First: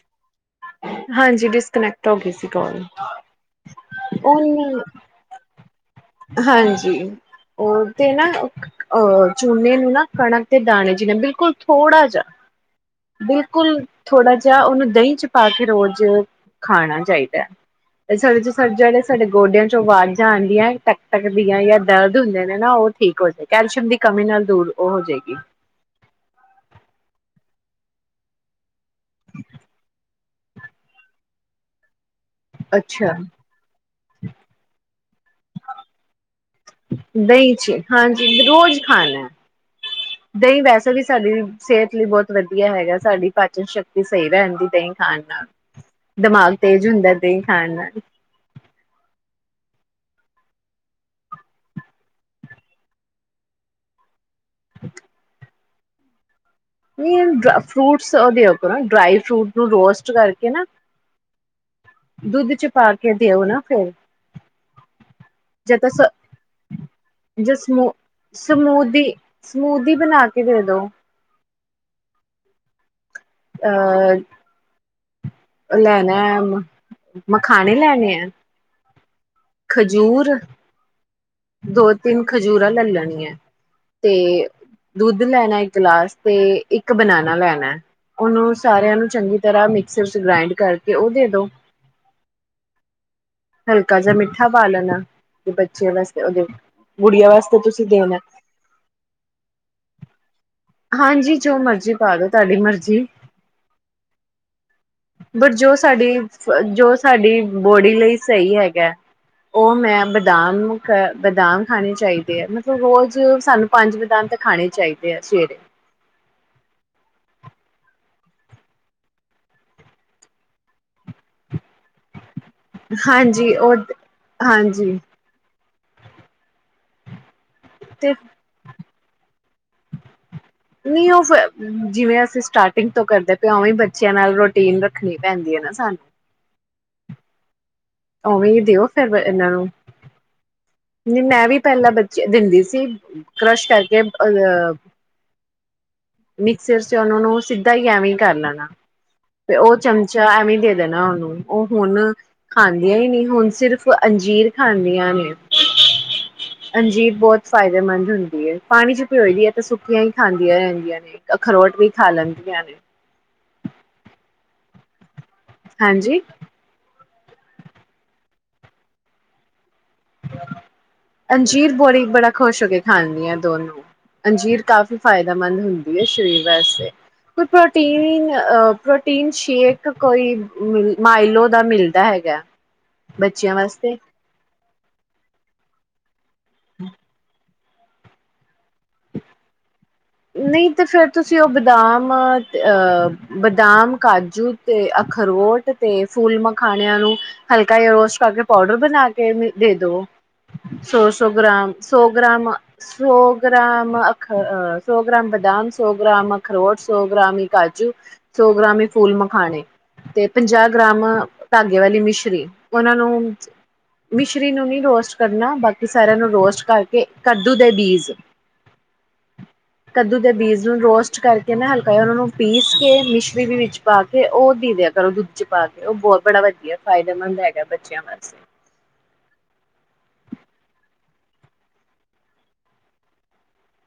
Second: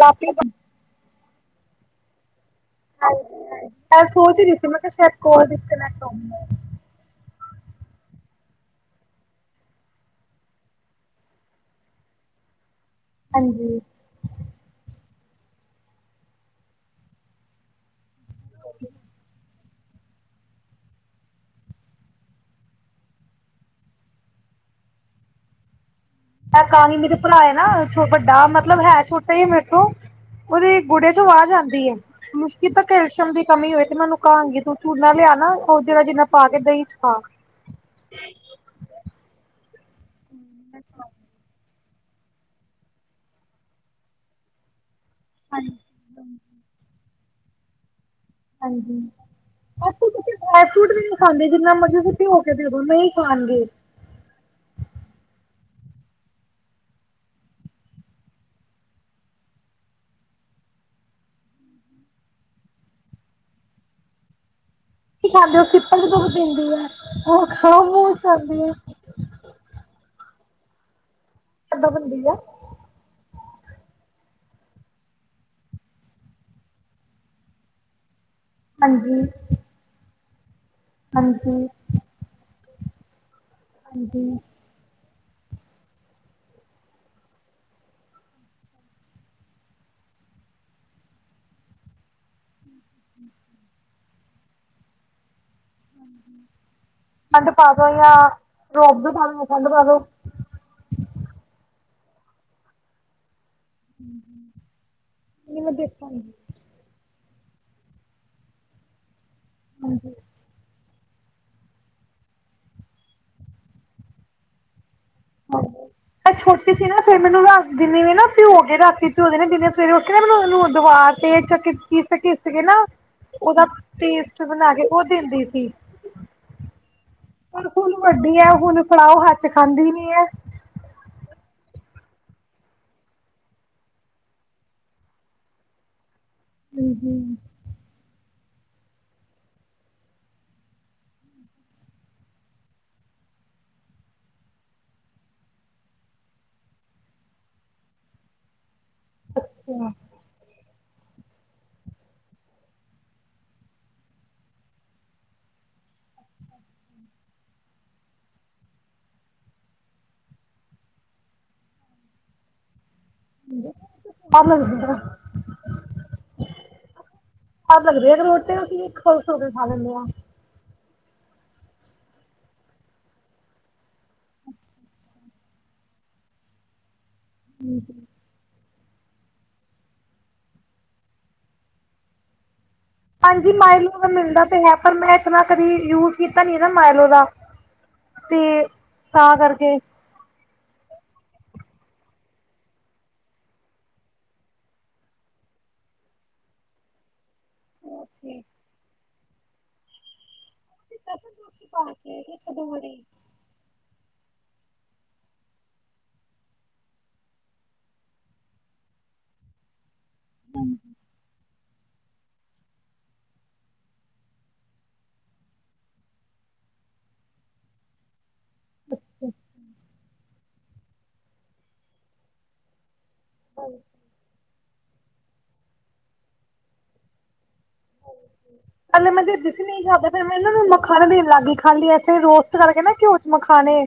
ਲਾਪੀ ਮੈਂ ਹਾਂਜੀ। Disconnect to, ਗੀ, ਸੀ ਕੋਲ ਸੋਚ ਹੀ ਰਹੀ ਸੀ, ਮੈਂ ਉਹਨ ਕਿਹਾਬ ਸ਼ਾਇਦ ਕੋਲ ਡਿਸਕਨੈ ਹਾਂਜੀ। ਉਹ ਤੇ ਨਾ ਅਹ ਚੂਨੇ ਨੂੰ, ਨਾ ਕਣਕ ਤੇ ਦਾਣੇ ਜਿਨੇ ਬਿਲਕੁਲ। ਥੋੜ੍ਹਾ ਜਿਹਾ। ਬਿਲਕੁਲ, ਥੋੜਾ ਜਾ, ਉਹਨੂੰ ਦਹੀਂ ਚ ਪਾ ਕੇ ਰੋਜ਼, ਖਾਣਾ ਚਾਹੀਦਾ ਹੈ। ਤੇ ਸਾਡੇ ਚ ਸਬਜੇਆ, ਸਾਡੇ ਗੋਡਿਆਂ ਵਾਜ਼ਾਂ ਆਨਦੀਆਂ ਟਕ- ਟਕ ਦੀਆਂ ਜਾਂ ਦਰਦ ਹੁੰਦੇ ਨੇ ਨਾ, ਉਹ ਠੀਕ ਹੋ ਜੇ ਕੈਲਸ਼ੀਅਮ ਦੀ ਕਮੀ ਨਾਲ ਦੂਰ ਉਹ ਹੋ ਜੇਗੀ‌। ਆ ਕਾਣੀ ਮੇਰਾ ਭਰਾ ਐ ਨਾ ਵੱਡਾ ਮਤਲਬ ਹੈ ਛੋਟਾ ਈ ਮੇਰੇ ਤੋਂ ਉਹਦੇ ਗੁੜਿਆਂ ਚ ਵਾਹਜ ਆਂਦੀ ਐ। ਮੁਸ਼ਕਿਲ ਤਾਂ ਅੱਛਾ ਕੈਲਸ਼ੀਅਮ ਦੀ ਕਮੀ ਹੋਏ ਤੇ ਮੈਨੂੰ ਕਹਾਂਗੀ ਤੋਂ ਝੂ ਨਾਲ ਲਿਆਣਾ ਉਹ ਜਿ ਜਿੰਨਾ ਪਾ ਕੇ ਦਹੀਂ ਚ ਪਾ ਦਹੀਂ ਚ ਹਾਂਜੀ ਰੋਜ਼ ਖਾਣਾ। ਦਹੀਂ ਵੈਸੇ ਵੀ ਸਾਡੀ ਸਿਹਤ ਲਈ ਬਹੁਤ ਵਧੀਆ ਹੈਗਾ ਸਾਡੀ ਪਾਚਨ ਸ਼ਕਤੀ ਸਹੀ ਰਹਿਣ ਦੀ ਦਹੀਂ [inaudible] ਨਾਲ ਹਾਂਜੀ ਦਿਮਾਗ ਤੇਜ਼ ਹੁੰਦਾ। ਦਈਂ ਖਾਣ ਨਾਲ ਹਾਂਜੀ ਡ ਫਰੂਟ ਵੀ ਨਹੀਂ ਖਾਂਦੇ ਜਿੰਨਾ ਮਰਜ਼ੀ ਤੁਸੀ ਭਿਓਂਕੇ ਦੇੋ ਦੋ ਨਈਂ ਖਾਣਗੇ। [unintelligible] ਨਈਂ ਇਹ ਡ ਫਰੂਟਸ ਦਿਓ ਆਪ ਨਾ ਡਰਾਈ ਫਰੂਟ ਨੂੰ ਰੋਸਟ ਕਰਕੇ ਨਾ ਦੁੱਧ ਚ ਪਾ ਕੇ ਦਿਓ ਨਾ ਫਿਰ ਕੀ ਖਾਂਦੇ ਉਹ ਸਿਪਰ ਚ ਦੁੱਧ ਪੀਂਦੀ ਐ, ਉਹ ਜ ਸਮੂ ਖਾਨ ਖਾਦੀ ਕਿ ਇਹਦੋ ਕਿਦਾਂ ਬੰਣਦੀ ਐ। ਅਹ ਉਹ ਲੈਣਾ ਆ ਮਖਾਣੇ ਲੈਣੇ ਐ। ਹਾਂਜੀ। ਹਾਂਜੀ ਦੋ ਤਿੰਨ ਖਜੂਰ ਲਲ ਲੈਣੀਐ। ਹਜੀ ਦੁੱਧ ਲੈਣਾ ਇੱਕ ਗਲਾਸ ਤੇ ਇੱਕ ਬਨਾਨਾ ਲੈਣਾ ਉਹਨੂੰ ਸਾਰਿਆਂ ਨੂੰ ਚੰਗੀ ਤਰ੍ਹਾਂ ਮਿਕਸਰ ਚ ਗ੍ਰਾਇੰਡ ਕਰਕੇ ਉਹ ਦੇ ਦੋ। ਹਲਕਾ ਜ ਮਿੱਠਾ ਠਾ ਪਾ ਲੈਣਾ। ਤੇ ਬੱਚਿਆਂ ਵਾਸਤੇ ਉਹਦੇ ਗੁੜੀਆਂ ਖੰਡ ਵਾਸਤੇ ਪਾ ਤੁਸੀਂ ਦੋ ਜਾਂ ਦੇਣਾ ਰੋਅਬਜਾ ਨਾਲ ਖੰਡ ਪਾ ਦੋ। ਹਾਂਜੀ ਜੋ ਮਰਜ਼ੀ ਪਾਦੋ ਤੁਆਡੀ ਮਰਜ਼ੀ। ਹਂ ਬਟ ਨਈਂ ਮੈਂ ਜੋ ਸਾਡੀ ਦੇਖਾਂਗੀ। ਜੋ ਸਾਡੀ ਬੋਡੀ ਲਈ ਸਹੀ ਹੈਗਾ। ਉਹ ਮੈਂ ਬਦਾਮ ਨੂੰ ਕ ਬਦਾਮ ਖਾਣੇ ਚਾਹੀਦੇ ਆ, ਮਤਲਬ ਰੋਜ਼ ਸਾਨੂੰ ਪੰਜ ਬਦਾਮ ਤਾਂ ਖਾਣੇ ਚਾਈਦੇ ਆ ਸਵੇਰੇ। ਛੋਟੀ ਸੀ ਨਾ ਫੇਰ ਮੈਨੂੰ ਰਾ ਜਿੰਨੇ ਵੀ ਨਾ ਭਿਓ ਗ ਰਾਤੀ ਭਿਓਦੇ ਨੇ ਜਿੰਨੇ ਸਵੇਰੇ ਉੱਠੇ ਨਾ ਮੈਨੂੰ ਉਹਨੂੰ ਦੀ ਦਵਾਰ ਤੇ ਚ ਘਿਸ ਘਿਸ ਕੇ ਨਾ ਹਾਂਜੀ ਉਹਦਾ ਉਹ ਪੇਸਟ ਬਣਾ ਕੇ ਹਾਂਜੀ ਉਹ ਦਿੰਦੀ ਸੀ। ਪਰ ਹੁਣ ਵੱਡੀ ਐ ਹੁਣ ਫਡਾਓ ਹੱਥ ਚ ਖਾਂਦੀ ਨੀ ਹੈ ਨੀ ਉਹ ਫਿਰ ਜਿਵੇਂ ਅਸੀਂ ਸਟਾਰਟਿੰਗ ਤੋਂ ਕਰਦੇ ਪਏ ਉਵੇਂ ਬੱਚਿਆਂ ਨਾਲ ਰੋਟੀਨ ਰੱਖਣੀ ਪੈਂਦੀ ਐ ਨਾਂ ਸਾਨੂੰ। ਹਂ ਹਂ ਉਵੇਂ ਦਿਓ ਫਿਰ ਇਹਨਾਂ ਨੂੰ ਮੈਂ ਵੀ ਪਹਿਲਾਂ ਬੱਚੀ ਦਿੰਦੀ ਸੀ ਕਰਸ਼ ਕਰਕੇ ਅਹ ਮਿਕਸਰ ਚ ਉਹਨਾਂ ਨੂੰ ਸਿੱਧਾ ਈ ਐਵੇਂ ਹੀ ਕਰ ਲੈਣਾ। ਤੇ ਉਹ ਚਮਚਾ ਐਵੇਂ ਦੇ ਨਾ ਉਹਨੂੰ ਉਹ ਹੁਣ [inaudible] ਖਾਂਦੀਆਂ ਈ ਨੀਂ, ਹੁਨ ਸਿਰਫ਼ ਅੰਜੀਰ ਖਾਂਦੀਆਂ ਨੇ, ਅੰਜੀਰ ਬਹੁਤ ਫਾਇਦੇਮੰਦ ਹੁੰਦੀ ਏ। ਪਾਣੀ ਚ ਭਿਓਏਦੀ ਏ ਤਾਂ ਸੁੱਕੀਆਂ ਹੀ ਖਾਂਦੀਆਂ ਰਹਿੰਦੀਆਂ ਨੇ, ਅਖਰੋਟ ਵੀ ਖਾ ਲੈਂਦੀਆਂ ਨੇ। ਲਗ [unintelligible] ਹਾਂਜੀ ਸੱ ਲੱਗਦੇ ਆ ਅਗਰ ਰੋਟੇ ਕਿਂ ਖੋ ਖ ਹੋ ਕੇ ਖਾ ਲੈਂਦੇ ਆ [inaudible] ਅੰਜੀਰ ਬੜੀ ਬੜਾ ਖੁਸ਼ ਹੋ ਕੇ ਖਾਂਦੀਆ ਦੋਨੋ, ਅੰਜੀਰ ਕਾਫ਼ੀ ਫਾਇਦੇਮੰਦ ਹੁੰਦੀ ਐ ਸ਼ਰੀਰ ਵਾਸਤੇ। ਕੋ ਪ੍ਰੋਟੀਨ ਅ [inaudible] ਪ੍ਰੋਟੀਨ ਸ਼ੇਕ ਕੋਈ, ਮਾਇਲੋ ਦਾ ਮਿਲਦਾ ਹੈਗਾ। ਪੰਜ ਬੱਚਿਆਂ ਮਾਈਲੋ ਵਾਸਤੇ ਦਾ ਮਿਲਦਾ ਪਇਐ। ਪਰ ਮੈਂ ਇਤਨਾ ਕਦੀ ਯੂਜ ਕੀਤਾ ਨੀ ਨਾ ਮਾਇਲੋ ਦਾ ਤੇ, ਤਾਂ ਕਰਕੇ। ਨਹੀਂ ਤੇ ਫਿਰ ਤੁਸੀਂ, ਉਹ ਬਦਾਮ ਅਹ, ਬਦਾਮ, ਕਾਜੂ ਤੇ ਅਖਰੋਟ ਤੇ ਫੁੱਲ ਮਖਾਣਿਆਂ ਨੂੰ ਹਲਕਾ ਯ ਰੋਸਟ ਕਰਕੇ ਪਾਊਡਰ ਬਣਾ ਕੇ ਕੇ ਦੇ ਦਵੋ [inaudible] ਸੋ, ਸੋ ਗ੍ਰਾਮ, ਪਾ ਸੋ ਕੇ ਗ੍ਰਾਮ, ਇੱਕ ਦੋ ਵਾਰੀ ਸੋ ਗ੍ਰਾਮ ਅ ਅ [inaudible] ਸੋ ਗ੍ਰਾਮ ਬਦਾਮ, ਸੋ ਗ੍ਰਾਮ ਅਖਰੋਟ, ਸੋ ਗ੍ਰਾਮ ਕਾਜੂ, ਸੋ ਗ੍ਰਾਮੀ ਫੂਲ ਮਖਾਣੇ। ਤੇ ਪੰਜਾਹ ਗ੍ਰਾਮ ਧਾਗੇ ਵਾਲੀ ਮਿਸ਼ਰੀ, ਉਹਨਾਂ ਨੂੰ ਮਿਸ਼ਰੀ ਨੂੰ ਨਹੀਂ ਰੋਸਟ ਕਰਨਾ, ਬਾਕੀ ਸਾਰਿਆਂ ਨੂੰ ਰੋਸਟ ਕਰਕੇ, ਕੱਦੂ ਦੇ ਬੀਜ ਅੱਛਾ ਅੱਛਾ [inaudible] ਕੱਦੂ ਦੇ ਬੀਜ ਨੂੰ ਰੋਸਟ ਕਰਕੇ ਨਾ, ਹਲਕਾ ਉਹਨਾ ਨੂੰ ਪੀਸ ਕੇ ਮਛਰੀ ਵੀ ਵਿੱਚ ਪਾ ਕੇ ਉਹ [inaudible] ਦੇਿਆ ਕਰੋ ਦੁੱਧ ਚ ਪਾ ਕੇ, ਉਹ ਬਹੁਤ ਬੜਾ ਵਧੀਆ ਫਾਇਦੇਮੰਦ ਹੈ। ਕੱਲੇ ਮਦੇੇਸੀ ਨਹੀਂ ਖਾਦਾ [inaudible] ਫਿਰ ਮੈਨਾਂ ਮਖਾਣਾ ਦੇਣ ਲੱਗੀ, ਖਾਲੀ ਅੇ ਰੋਸਟ ਕਰਕੇ ਨਾ ਘਿਓ ਚ ਮਖਾਣੇ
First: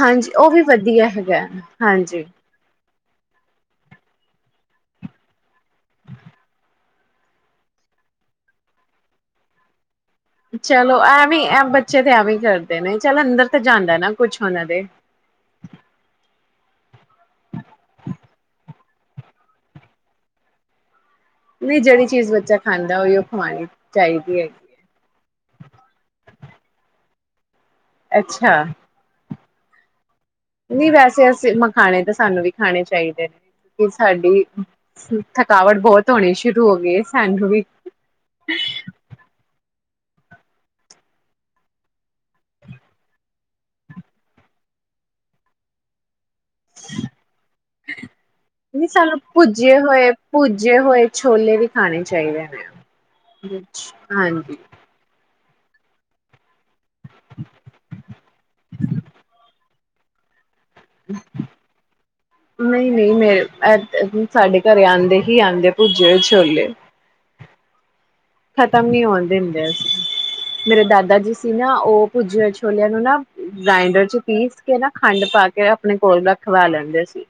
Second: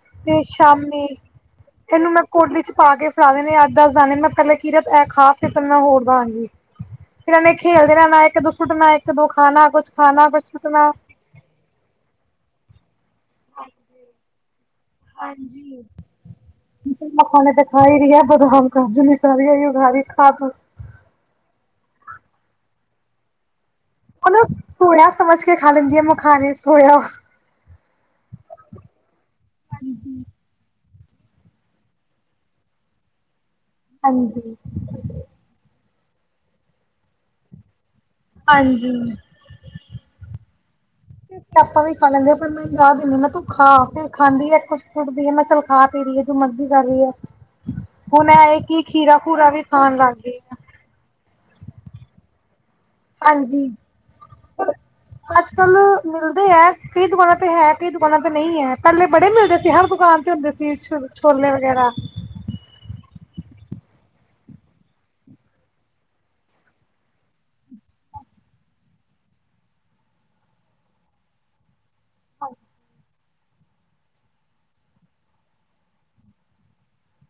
ਹਾਂਜੀ ਤੇ ਉਹ ਵੀ ਸ਼ਾਮੀ ਵਧੀਆ ਹੈਗਾ, ਹਾਂਜੀ। ਨੇ ਅੱਠ ਦੱਸ ਜਾਣੇ ਮੈਂ ਪਿਹਲਾ ਕੀਰਤ ਇਹ ਖਾ, ਫਿਰ ਮੈਂ ਹੋਰ ਦਾਂਗੀ ਫਿਰ ਇਹਨੇ ਖੇਲਦੇ ਰੇਨਾ ਇੱਕ ਦੋ ਸੁੱਟਿਆ, ਇੱਕ ਦੋ ਖਾਨਾ ਕੁਛ ਖਾਣਾ ਕੁਛ ਸੁੱਟਣਾ ਚਲੋ ਐਵੇਂ ਐ, ਬੱਚੇ ਤੇ ਐਵੇਂ ਕਰਦੇ [unintelligible] ਚਲ ਅੰਦਰ ਤੇ ਜਾਂਦਾ ਨਾ, ਕੁੱਛ ਉਹਨਾਂ ਦੇ ਹਾਂਜੀ ਮੈਂ ਖਾਣੇ ਤੇ ਖ ਹੀ ਰਹੀਹਾ ਬਦਾਮ ਕਜ ਨ ਖਾ ਉ ਖਾਦ [unintelligible] ਨਈਂ ਜਿਹੜੀ ਚੀਜ਼ ਬੱਚਾ ਖਾਂਦਾ, ਉਹਈ ਉਹ ਖਵਾਉਣੀ। ਉਹਲ ੜ [unintelligible] ਸਮਝ ਕੇ ਖਾ ਲੈਂਦੀ ਆ, ਮਖਾਨੇ ਥੋੜ੍ਹਾ [inaudible] ਅੱਛਾ। [unintelligible] ਨਹੀਂ ਵੈਸੇ ਅਸੀਂ ਮਖਾਣੇ ਤਾਂ ਸਾਨੂੰ ਵੀ ਖਾਣੇ ਚਾਹੀਦੇ ਨੇ ਸਾਡੀ ਹਾਂਜੀ ਥਕਾਵਟ ਬਹੁਤ ਧੋਣੇ ਸ਼ੁਰੂ ਹੋ ਗਏ ਸੈਂਡੂ ਵਿੱਚ ਹਾਂਜੀ ਆਪਾਂ ਵੀ ਖਾ ਲੈਂਦੇ ਆ, ਫ਼ਿਰ ਮੈਨੂੰ ਯਦ ਨਹੀ ਤੂੰ ਖਾ ਫ ਖਾਂਦੀ ਏ ਕੁਛ ਕੁੱਟਦੀ ਆ ਮੈਂ ਚੱਲ ਖਾ ਪ ਰਹੀ ਹੈ ਮਰਜੀ ਕਰ ਰਹੀ ਹੈ। ਹੁਣ ਇਹ ਕੀ ਨਹੀਂ ਖੀਰਾ ਸਾਨੂੰ ਖੂਰਾ ਵੀ ਭੁੱਜੇ ਖਾਣ ਹੋਏ ਲੱਗ ਗਈ ਆ ਭੁੱਜੇ ਹੋਏ ਛੋਲੇ ਵੀ ਖਾਣੇ ਚਾਹੀਦੇ ਨੇੈ ਹਾਂਜੀ ਪਰ ਅੱਜ ਕੱਲ ਮਿਲਦੇ ਹੈ ਕਈ ਦੁਕਾਨਾਂ ਤੇ ਹੈ ਕਈ ਦੁਕਾਨਾਂ ਤੇ ਨਹੀਂ ਹੈ ਪਹਿਲੇ ਬੜੇ ਮਿਲਦੇ ਸੀ ਹਰ ਦੁਕਾਨ ਤੇ ਹੁੰਦੇ ਸੀ। ਛੋਲੇ ਵਗੈਰਾ ਨਹੀਂ ਨਹੀਂ ਸਾਡੇ ਘਰੇ ਆਉਂਦੇ ਸੀ, ਆਉਂਦੇ ਭੱਜੇ ਛੋਲੇ। ਖਤਮ ਨੀ ਹੋਣ ਦਿੰਦੇ ਅ, ਮੇਰੇ ਦਾਦਾ ਜੀ ਸੀ ਨਾ ਉਹ ਪੁੱਜ ਛੋਲਿਆਂ ਨੂੰ ਨਾ ਗ੍ਰਾਇਡਰ ਚ ਪੀਸ ਕੇ ਨਾ ਖੰਡ ਪਾ ਕੇ ਆਪਣੇ ਕੋਲ ਰਖਵਾ ਲੈਂਦੇ ਸੀ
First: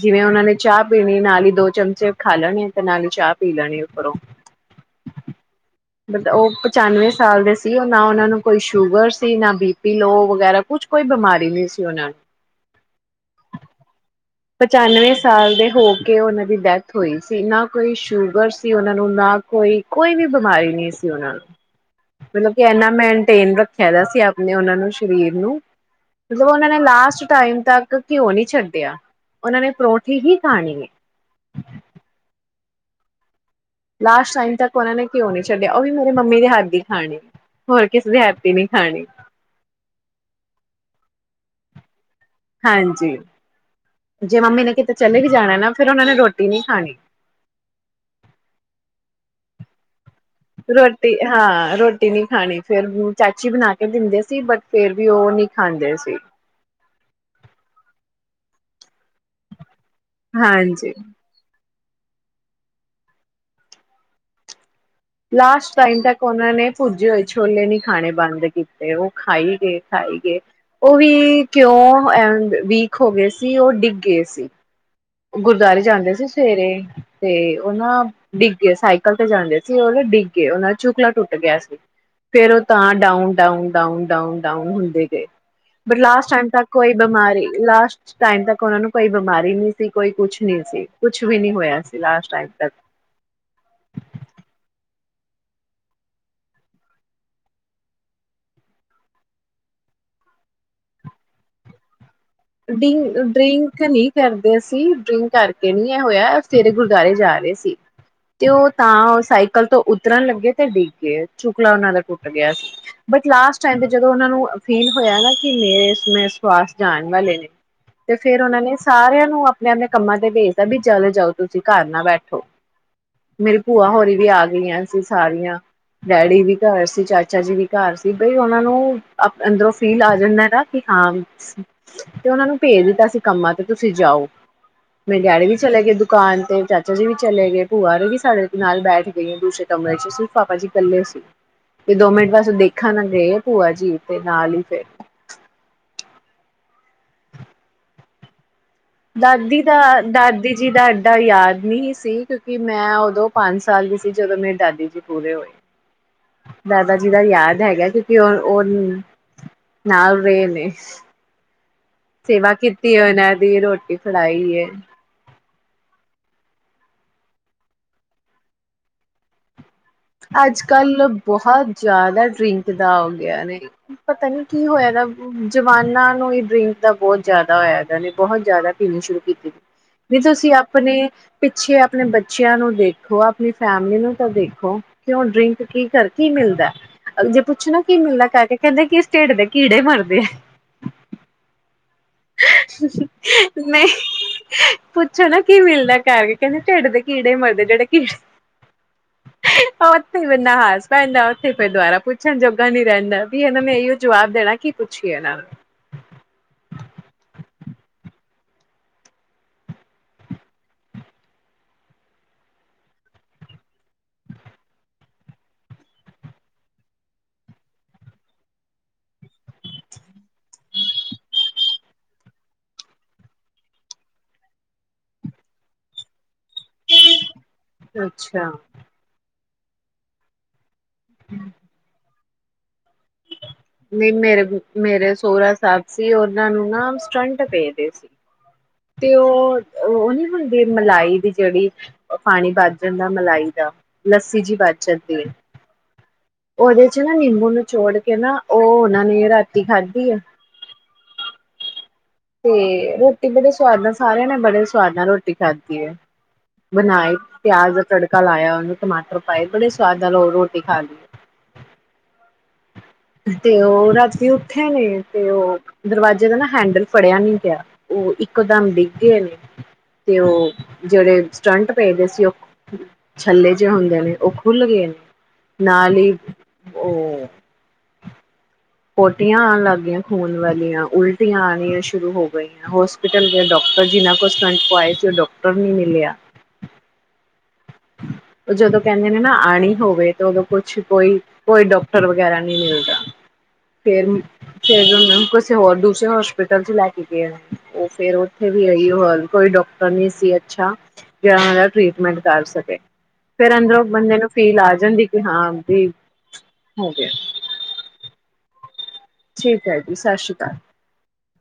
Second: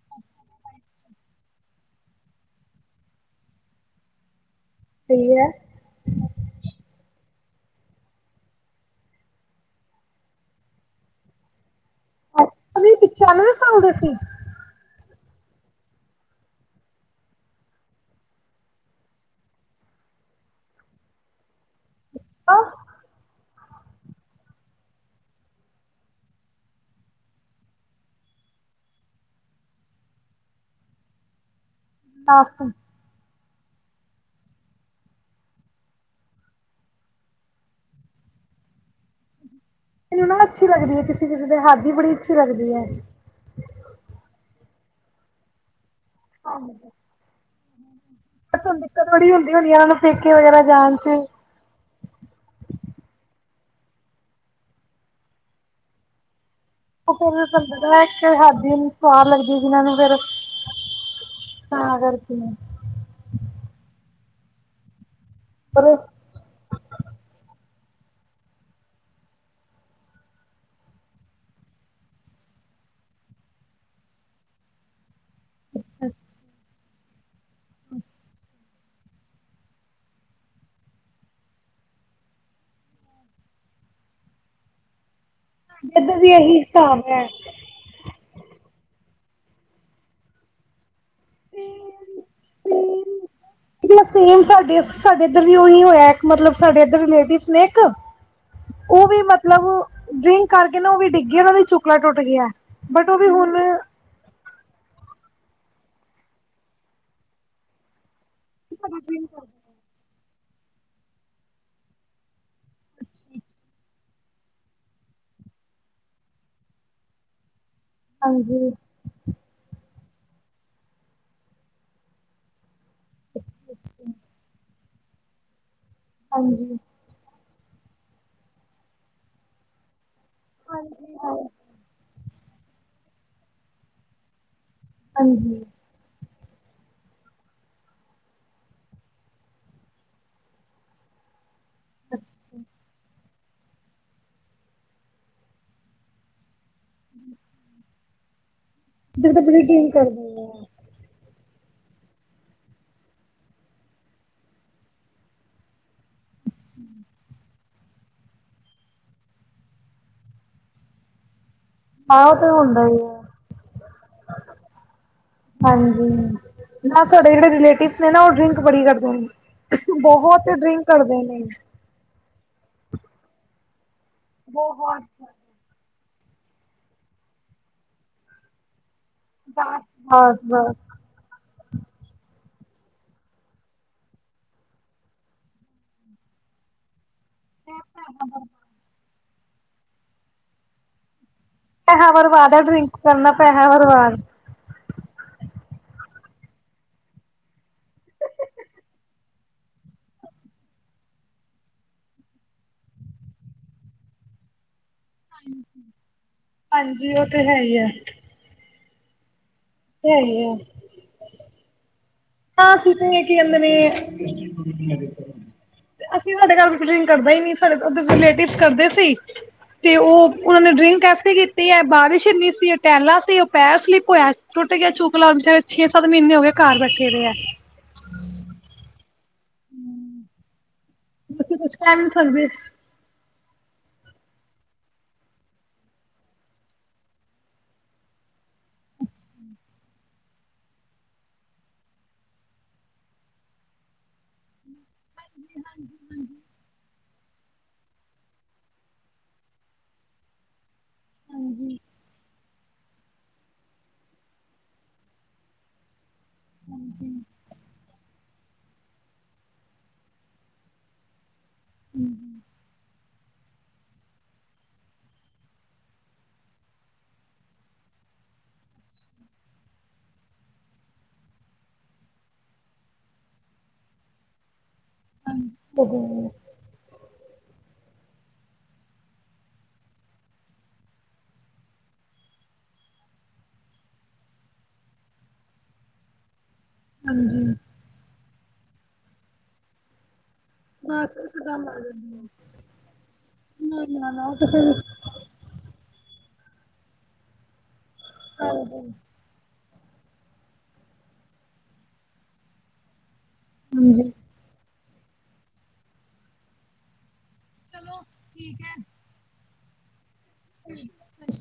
ਜਿਵੇਂ ਉਹਨਾਂ ਨੇ ਚਾਹ ਪੀਣੀ ਨਾਲ ਹੀ ਦੋ ਚਮਚੇ ਖਾ ਲੈਣੇ ਤੇ ਨਾਲ ਹੀ ਚਾਹ ਪੀ ਲੈਣੀ ਉੱਪਰੋਂ ਸਹੀ ਹੈ ਮਤਲਬ ਉਹ ਪਚਾਨਵੇਂ ਸਾਲ ਦੇ ਸੀ ਉਹ ਨਾ ਉਹਨਾਂ ਨੂੰ ਕੋਈ ਸ਼ੂਗਰ ਸੀ ਨਾ ਬੀਪੀ ਲੋ ਵਗੈਰਾ ਕੁਛ ਕੋਈ ਬਿਮਾਰੀ ਨਹੀਂ ਸੀ ਉਹਨਾਂ ਨੂੰ। ਅਛਾ ਜੀ ਪਿਚਾਨਵੈ ਸਾਲ ਦੇ ਸੀ ਪਚਾਨਵੇਂ ਸਾਲ ਦੇ ਹੋ ਕੇ ਉਹਨਾਂ ਦੀ ਡੈਥ ਹੋਈ ਸੀ ਨਾ ਕੋਈ ਸ਼ੂਗਰ ਸੀ ਉਹਨਾਂ ਨੂੰ ਨਾ ਕੋਈ ਕੋਈ ਵੀ ਬਿਮਾਰੀ ਨਹੀਂ ਸੀ ਉਹਨਾਂ ਨੂੰ ਮਤਲਬ ਕਿ ਆਹ ਇਨਾ ਮੇਨਟੇਨ ਰੱਖ ਕਹਿਦਾ ਸੀ ਆਪਣੇ ਉਹਨਾਂ ਨੂੰ ਸਰੀਰ ਨੂੰ ਮਤਲਬ ਉਹਨਾਂ ਨੇ ਲਾਸਟ ਟਾਈਮ ਤੱਕ ਘਿਓ ਨਹੀਂੀ ਛੱਡਿਆ ਉਹਨਾਂ ਨੇ ਪਰੋਠੀ ਹੀ ਖਾਣੀ ਹੈ ਹਕ ਲਾਸਟ ਟਾਈਮ ਤੱਕ ਉਹਨਾ ਨੇ ਘਿਓ ਨੀ ਛੱਡਿਆ, ਉਹ ਵੀ ਮੇਰੇ ਮੰਮੀ ਦੇ ਹੱਥ ਦੀ ਖਾਣੀ ਹੋਰ ਕਿਸੇ ਦੇ ਹੱਥ ਦੀ ਨਹੀ ਖਾਣੀ। ਮੈਨੂੰ ਨਾ ਅੱਛੀ ਲੱਗਦੀ ਹੈ ਕਿਸੇ ਕਿਸੇ ਦੇ ਹੱਥ ਦੀ ਬੜੀ ਲੱਗਦੀ ਹੈ ਹਾਂਜੀ ਜੇ ਮੰਮੀ ਨੇ ਕਿਤੇ ਚਲੇ ਵੀ ਜਾਣਾ ਨਾ ਫਿਰ ਉਹਨਾਂ ਨੇ ਰੋਟੀ ਨਹੀ ਖਾਣੀ। ਫੇਰ ਤੁਹਾਨੂੰ ਦਿੱਕਤ ਬੜੀ ਹੁੰਦੀ ਹੋਣੀ ਆ ਨਾ। ਰੋਟੀ ਹਾਂ ਰੋਟੀ ਨੀ ਖਾਣੀ ਫੇਰ ਚਾਚੀ ਬਣਾ ਕੇ ਦਿੰਦੇ ਸੀ'ਬਟ'ਫੇਰ ਵੀ ਉਹ ਨਹੀਂ ਖਾਂਦੇ ਸੀ। ਉਹ ਫਿਰ [inaudible] ਹਾਥ ਦੀ ਨੂੰ ਸਵਾਦ ਲੱਗਦੀ। ਹਾਂਜੀ। ਹਾਂ ਕਰਤੀ ਨੇ। ਲਾਸਟ ਟਾਈਮ ਤੱਕ ਉਹਨਾ ਨੇ ਪੁੱਜੇ ਹੋਏ ਛੋਲੇ ਨੀ ਖਾਣੇ ਬੰਦ ਕੀਤੇ, ਉਹ ਖਾਈ ਗਏ ਖਾਈ ਗਏ, ਉਹ ਵੀ ਕਿਉਂ ਅ ਵੀਕ ਹੋ ਗਏ ਸੀ ਉਹ ਡਿੱਗ ਗਏ ਸੀ। ਗੁਰਦੁਆਰੇ ਜਾਂਦੇ ਸੀ ਸਵੇਰੇ ਤੇ ਉਹਨਾਂ ਡਿੱ ਸਾਈਕਲ ਤੇ ਜਾਂਦੇ ਸੀ ਉਹ ਨਾ ਡਿੱਗ ਗਏ ਉਹ ਦਾ ਚੁਕਲਾ ਟੁੱਟ ਗਿਆ ਸੀ, ਫੇਰ ਉਹ ਤਾਂ down- down, down- down, down ਹੁੰਦੇ ਗਏ। ਬਟ ਇੱਧਰ ਲਾਸਟ ਵੀ ਟਾਈਮ ਇਹੀ ਤੱਕ ਕੋਈ ਹਿਸਾਬ ਹੈ ਬਿਮਾਰੀ ਲਾਸਟ ਟਾਈਮ ਤੱਕ ਉਹਨਾ ਨੂੰ ਕੋਈ ਬਿਮਾਰੀ ਨਹੀ ਸੀ ਕੋਈ ਕੁਛ ਨਹੀਂ ਸੀ। ਕੁਛ ਵੀ ਨੀ ਹੋਇਆ ਸੀ ਲਾਸਟ ਟਾਈਮ ਤੱਕ। ਸੇਮ ਸਾਡੇ ਸਾਡੇ ਇੱਧਰ ਵੀ ਉਹੀ ਹੋਇਆ ਇੱਕ ਮਤਲਬ ਸਾਡੇ ਇੱਧਰ ਲੇਡੀਜ਼ ਨੇ ਇੱਕ, ਉਹ ਵੀ ਮਤਲਬ ਡਰਿੰਕ ਕਰਕੇ ਨਾ ਉਹ ਵੀ ਡਿੱਗੀ ਉਹ ਦੀ ਚੁਕਲਾ ਟੁੱਟ ਗਿਆ ਡ ਬਟ ਉਹ ਵੀ ਹੁਣ ਡਰਿੰਕ ਨਹੀਂ ਕਰਦੇ ਸੀਂ ਡਰਿੰਕ ਕਰ ਨਹੀ ਇਹ ਹੋਇਆ ਸਾਰੇ ਗੁਰਦੁਆਰੇ ਜਾ ਰਹੇ ਸੀ। ਤੇ ਉਹ ਤਾਂ ਹਾਂਜੀ ਸਾਈਕਲ ਤੋਂ ਉਤਰਨ ਲੱ ਤੇ ਡਿੱਗ ਗਏ, ਚੁਕਲਾ ਉਹਨਾ ਦਾ ਟੁੱਟ ਗਿਆ ਸੀ, ਬਟ ਲਾਸਟ ਟਾਈਮ ਤੇ ਜਦੋਂ ਉਹਨਾਂ ਨੂੰ ਫੀਲ ਹੋਇਆ ਨਾ ਕਿ ਮੇੇ ਸਵਾਸ ਜਾਣ ਵਾਲੇ ਨੇ ਤੇ ਫੇਰ ਉਹਨਾਂ ਨੇ ਸਾਰਿਆਂ ਨੂੰ ਆਪਣੇ ਆਪਣੇ ਕੰਮਾਂ ਤੇ ਭੇਜਦਾ ਵੀ ਚੱਲ ਜਾਓ ਤੁਸੀਂ ਘਰ ਨਾ ਬੈਠੋ। ਮੇਰੀ ਭੂਆ ਹੋਰੀ ਵੀ ਆ ਗਈਆ। ਸੀਂ ਸਾਰੀਆਂ ਡੈਡੀ ਵੀ ਹਾਂਜੀ ਘਰ ਸੀ, ਚਾਚਾ ਜੀ ਵੀ ਘਰ ਸੀ ਬਈ ਉਹਨਾਂ ਨੂੰ ਅੰਦਰੋਂ ਫੀਲ ਆ [unintelligible] ਦਾ ਕੀ ਹਾਂ ਹਾਂਜੀ ਤੇ ਉਹਨਾਂ ਨੂੰ ਭੇਜ ਦਿੱਤਾ ਸੀ ਕੰਮਾਂ ਤੇ ਤੁਸੀਂ ਜਾਓ। ਮੇਰੇ ਡੈਡੀ ਵੀ ਹਾਂਜੀ ਚਲੇ ਗਏ ਦੁਕਾਨ। ਤੇ ਚਾਚਾ ਜੀ ਵੀ ਚਲੇ ਗਏ ਭੂਆ ਹੋਰੀ ਵੀ ਸਾਡੇ ਨਾਲ ਬੈਠ ਗਈਆਂ ਦੂਸਰੇ ਕਮਰੇ ਚ ਸਿਰਫ ਪਾਪਾ ਜੀ ਇਕੱਲੇ ਸੀ। ਤੇ ਦੋ ਮਿੰਟ ਬਸ ਉਹ ਅੱਛਾ ਦੇਖਨ ਗਏ ਭੂਆ ਜੀ ਤੇ ਨਾਲ ਹੀ ਫੇਰ ਹਮ [unintelligible] ਦਾਦੀ ਦਾ ਕਰਦੇ ਆ ਦਾਦੀ ਜੀ ਦਾ ਐਡਾ ਯਾਦ [unintelligible] ਮੈਂ ਉਦੋਂ ਪੰਜ ਸਾਲ ਦੀ ਸੀ ਜਦੋਂ ਮੇਰੇ ਦਾਦੀ ਜੀ ਪੂਰੇ ਹੋਏ। ਦਾਦਾ ਜੀ ਦਾ ਯਾਦ ਹੈਗਾ ਕਿਉਂਕਿ ਉ ਉਹ ਨਾਲ ਰਹੇ ਨੇ। ਆਹ ਉਹ ਤੇ ਸੇਵਾ ਹੁੰਦਾ ਕੀਤੀ ਹੀ ਹੈ ਆ ਉਹਨਾਂ ਦੀ ਰੋਟੀ ਫੜਾਈ ਏ। ਹਾਂਜੀ ਨਾ ਤੁਹਾਡੇ ਜਿਹੜੇ ਰਿਲੇਟਿਵ ਨੇ ਨਾ ਉਹ ਡਿੰਕ ਬੜੀ ਕਰਦੇ ਬਹੁਤ ਅੱਜ ਡਰਿੰਕ ਕੱਲ ਕਰਦੇ ਨੇ ਬਹੁਤ ਜ਼ਿਆਦਾ ਟਿੰਕ ਦਾ ਹੋ ਗਿਆ ਨੇ। ਪਤਾ ਨੀ ਕੀ ਹੋਇਆ ਬਹੁਤ ਇਹਦਾ ਜਵਾਨਾ ਇਹ ਡਰਿੰਕ ਤਾਂ ਬਹੁਤ ਜ਼ਿਆਦ ਹੋਇਆ ਦਾ ਨੇ ਬਹੁਤ ਜ਼ਿਆਦਾ ਪੀਣੀ ਸ਼ੁਰੂ ਬਸ ਜੀ ਬਸ ਤੁਸੀਂ ਬਸ ਆਪਣੇ ਪਿੱਛੇ ਆਪਣੇ ਬੱਚਿਆਂ ਨੂੰ ਦੇਖੋ ਆਪਣੀ ਫੈਮਿਲੀ ਨੂੰ ਤਾਂ ਦੇਖੋ। ਕਿਉਂ ਡਰਿੰਕ ਕੀ ਕਰ ਕੀ ਮਿਲਦਾ? ਜੇ ਪੁੱਛਣਾ ਕੀ ਮਿਲਦਾ ਕਰਕੇ ਕਹਿੰਦੇ ਕਿ ਢਿੱਡ ਦੇ ਕੀੜੇ ਮਰਦੇ ਆ। ਪੈਸਾ ਬਰਬਾਦ ਹੈ ਡਰਿੰਕ ਕਰਨਾ ਪੈਸਾ ਨਹੀਂ, ਬਰਬਾਦ ਪੁੱਛੋ ਨਾ ਕੀ ਮਿਲਦਾ ਐ ਕਰ ਕਹਿੰਦੇ ਢਿੱਡ ਦੇ ਕੀੜੇ ਮਰਦੇ। ਜਿਹੜੇ ਕੀੜੇ ਉੱਥੇ ਬੰਦਾ ਹੱਸ ਪੈਂਦਾ। ਉੱਥੇ ਫਿਰ ਦੁਬਾਰਾ ਪੁੱਛਣ ਜੋਗਾ ਨਹੀਂ ਰਹਿੰਦਾ ਵੀ ਇਹਨਾਂ ਨੇ ਇਹੀ ਓ ਜਵਾਬ ਦੇਣਾ ਕਿ ਪੁੱਛੀਆਂ ਨਾਲ ਹਾਂਜੀ ਉਹ ਤੇ ਹੈ ਈ ਐ। ਹੈ ਈ ਐ। ਹਾਂ ਅਸੀਂ ਤੇ ਕਹਿੰਦੇ ਨੇ, ਅਸੀਂ ਸਾਡੇ ਘਰ ਕੋਈ ਡਰਿੰਕ ਕਰਦਾ ਹੀ ਨਹੀਂ। ਸਾਡੇ ਉਧਰ ਰਿਲੇਟਿਵ ਕਰਦੇ ਸੀ। ਤੇ ਉਹ ਉਹਨਾਂ ਨੇ ਡਰਿੰਕ ਕੈਸੇ ਕੀਤੀ ਐ। ਬਾਰਿਸ਼ ਇੰਨੀ ਸੀ ਉਹ ਟਾਇਲਾਂ ਸੀ। ਉਹ ਪੈਰ ਸਲਿੱਪ ਹੋਇਆ, ਟੁੱਟ ਗਿਆ ਚੂਕ ਲਾਉਣ ਛੇ ਸੱਤ ਮਹੀਨੇ ਹੋ ਗਏ ਘਰ ਬੈਠੇ ਦੇ ਹੈ ਅੱਛਾ। ਹੂੰ। ਉੱਥੇ ਕੁਛ ਕੰਮ ਹਾਂਜੀ। ਨਹੀਂ ਮੇਰੇ ਮੇਰੇ ਸੋਹਰਾ ਸਾਹਿਬ ਸੀ। ਉਹਨਾਂ ਨੂੰ ਨਾ ਸਟੰਟ ਪਏ ਦੇ ਸੀ ਤੇ ਉਹ ਉਹ ਨਹੀਂ ਹੁੰਦੀ ਮਲਾਈ ਦੀ ਜਿਹੜੀ ਪਾਣੀ ਵੱਜ ਜਾਂਦਾ। ਮਲਾਈ ਦਾ ਲੱਸੀ ਜਿਹੀ ਵੱਜ ਜਾਂਦੀ ਐ। [inaudible] ਉਹਦੇ ਚ ਤੇ ਰੋਟੀ ਬੜੇ ਸਵਾਦ ਨਾਲ ਸਾਰਿਆਂ ਨੇ ਬੜੇ ਸਵਾਦ ਨਾਲ ਰੋਟੀ ਖਾਧੀ ਹੈ। ਬਣਾਏ ਪਿਆਜ ਦਾ ਤੜਕਾ ਕਾ ਲਾਇਆ ਉਹਨੂੰ ਟਮਾਟਰ ਪਾਏ ਬੜੇ ਸਵਾਦ ਨਾਲ ਉਹ ਰੋਟੀ ਖਾ ਲਈ। ਹੂੰ। ਤੇ ਉਹ ਰਾਤੀ ਉੱਥੇ ਨੇ ਤੇ ਉਹ ਦਰਵਾਜ਼ੇ ਦਾ ਨਾ ਹੈਂਡਲ ਫੜਿਆ ਨਹੀਂ ਪਿਆ। ਉਹ ਇੱਕੋ ਦਮ ਡਿੱਗ ਗਏ ਨੇ ਤੇ ਉਹ ਜਿਹੜੇ ਸਟੰਟ ਪਏ ਦੇ ਸੀ। ਉਹ ਛੱਲੇ ਜਿਹੇ ਹੁੰਦੇ ਨੇ ਉਹ ਖੁੱਲ ਗਏ ਨੇ। ਨਾਲ ਹੀ ਹਾਂਜੀ ਉਹ ਪੋਟੀਆਂ ਆਉਣ ਲੱਗ ਗਈਆਂ ਖੂਨ ਵਾਲੀਆਂ, ਉਲਟੀਆਂ ਆਉਣੀਆਂ ਸ਼ੁਰੂ ਹੋ ਗਈਆਂ। ਹੋਸਪਿਟਲ ਦੇ ਡਾਕਟਰ ਜਿਨਾਂ ਕੋ ਸਟੰਟ ਪਵਾਏ ਸੀ। ਉਹ ਡਾਕਟਰ ਨਹੀਂ ਮਿਲਿਆ। [unintelligible] ਉਹ ਜਦੋਂ ਕਹਿੰਦੇ ਨੇ ਨਾ ਆਣੀ ਹੋਵੇ। ਉਦੋਂ ਕੁਛ ਕੋਈ ਕੋਈ ਡਾਕਟਰ ਵਗੈਰਾ ਨਹੀਂ ਮਿਲਦਾ ਫਿਰ ਫਿਰ ਕਿਸੇ ਹੋਰ ਦੂਸਰੇ ਹੋਸਪ ਹੋਸਪਿਟਲ ਚ ਲੈ ਕੇ ਗਏ। ਉਹ ਫੇਰ ਉੱਥੇ ਵੀ ਇਹੀ ਓ ਹਾਲ, ਕੋਈ ਡਾਕ [unintelligible] ਸੀ ਅੱਛਾ ਜਿਹੜਾ ਉਹ ਦਾ ਟ੍ਰੀਟਮੈਂਟ ਕਰ ਸ [unintelligible] ਫਿਰ ਅੰਦਰੋਂ ਬੰਦੇ ਨੂੰ ਫੀਲ ਆ ਜਾਂਦੀ। ਹਾਂ ਵੀ ਹੋ ਗਿਆ। ਚਲੋ ਠੀਕ ਐ। ਠੀਕ ਐ ਜੀ ਸਤਿ ਸ਼੍ਰੀ ਅਕਾਲ ਅੱਛ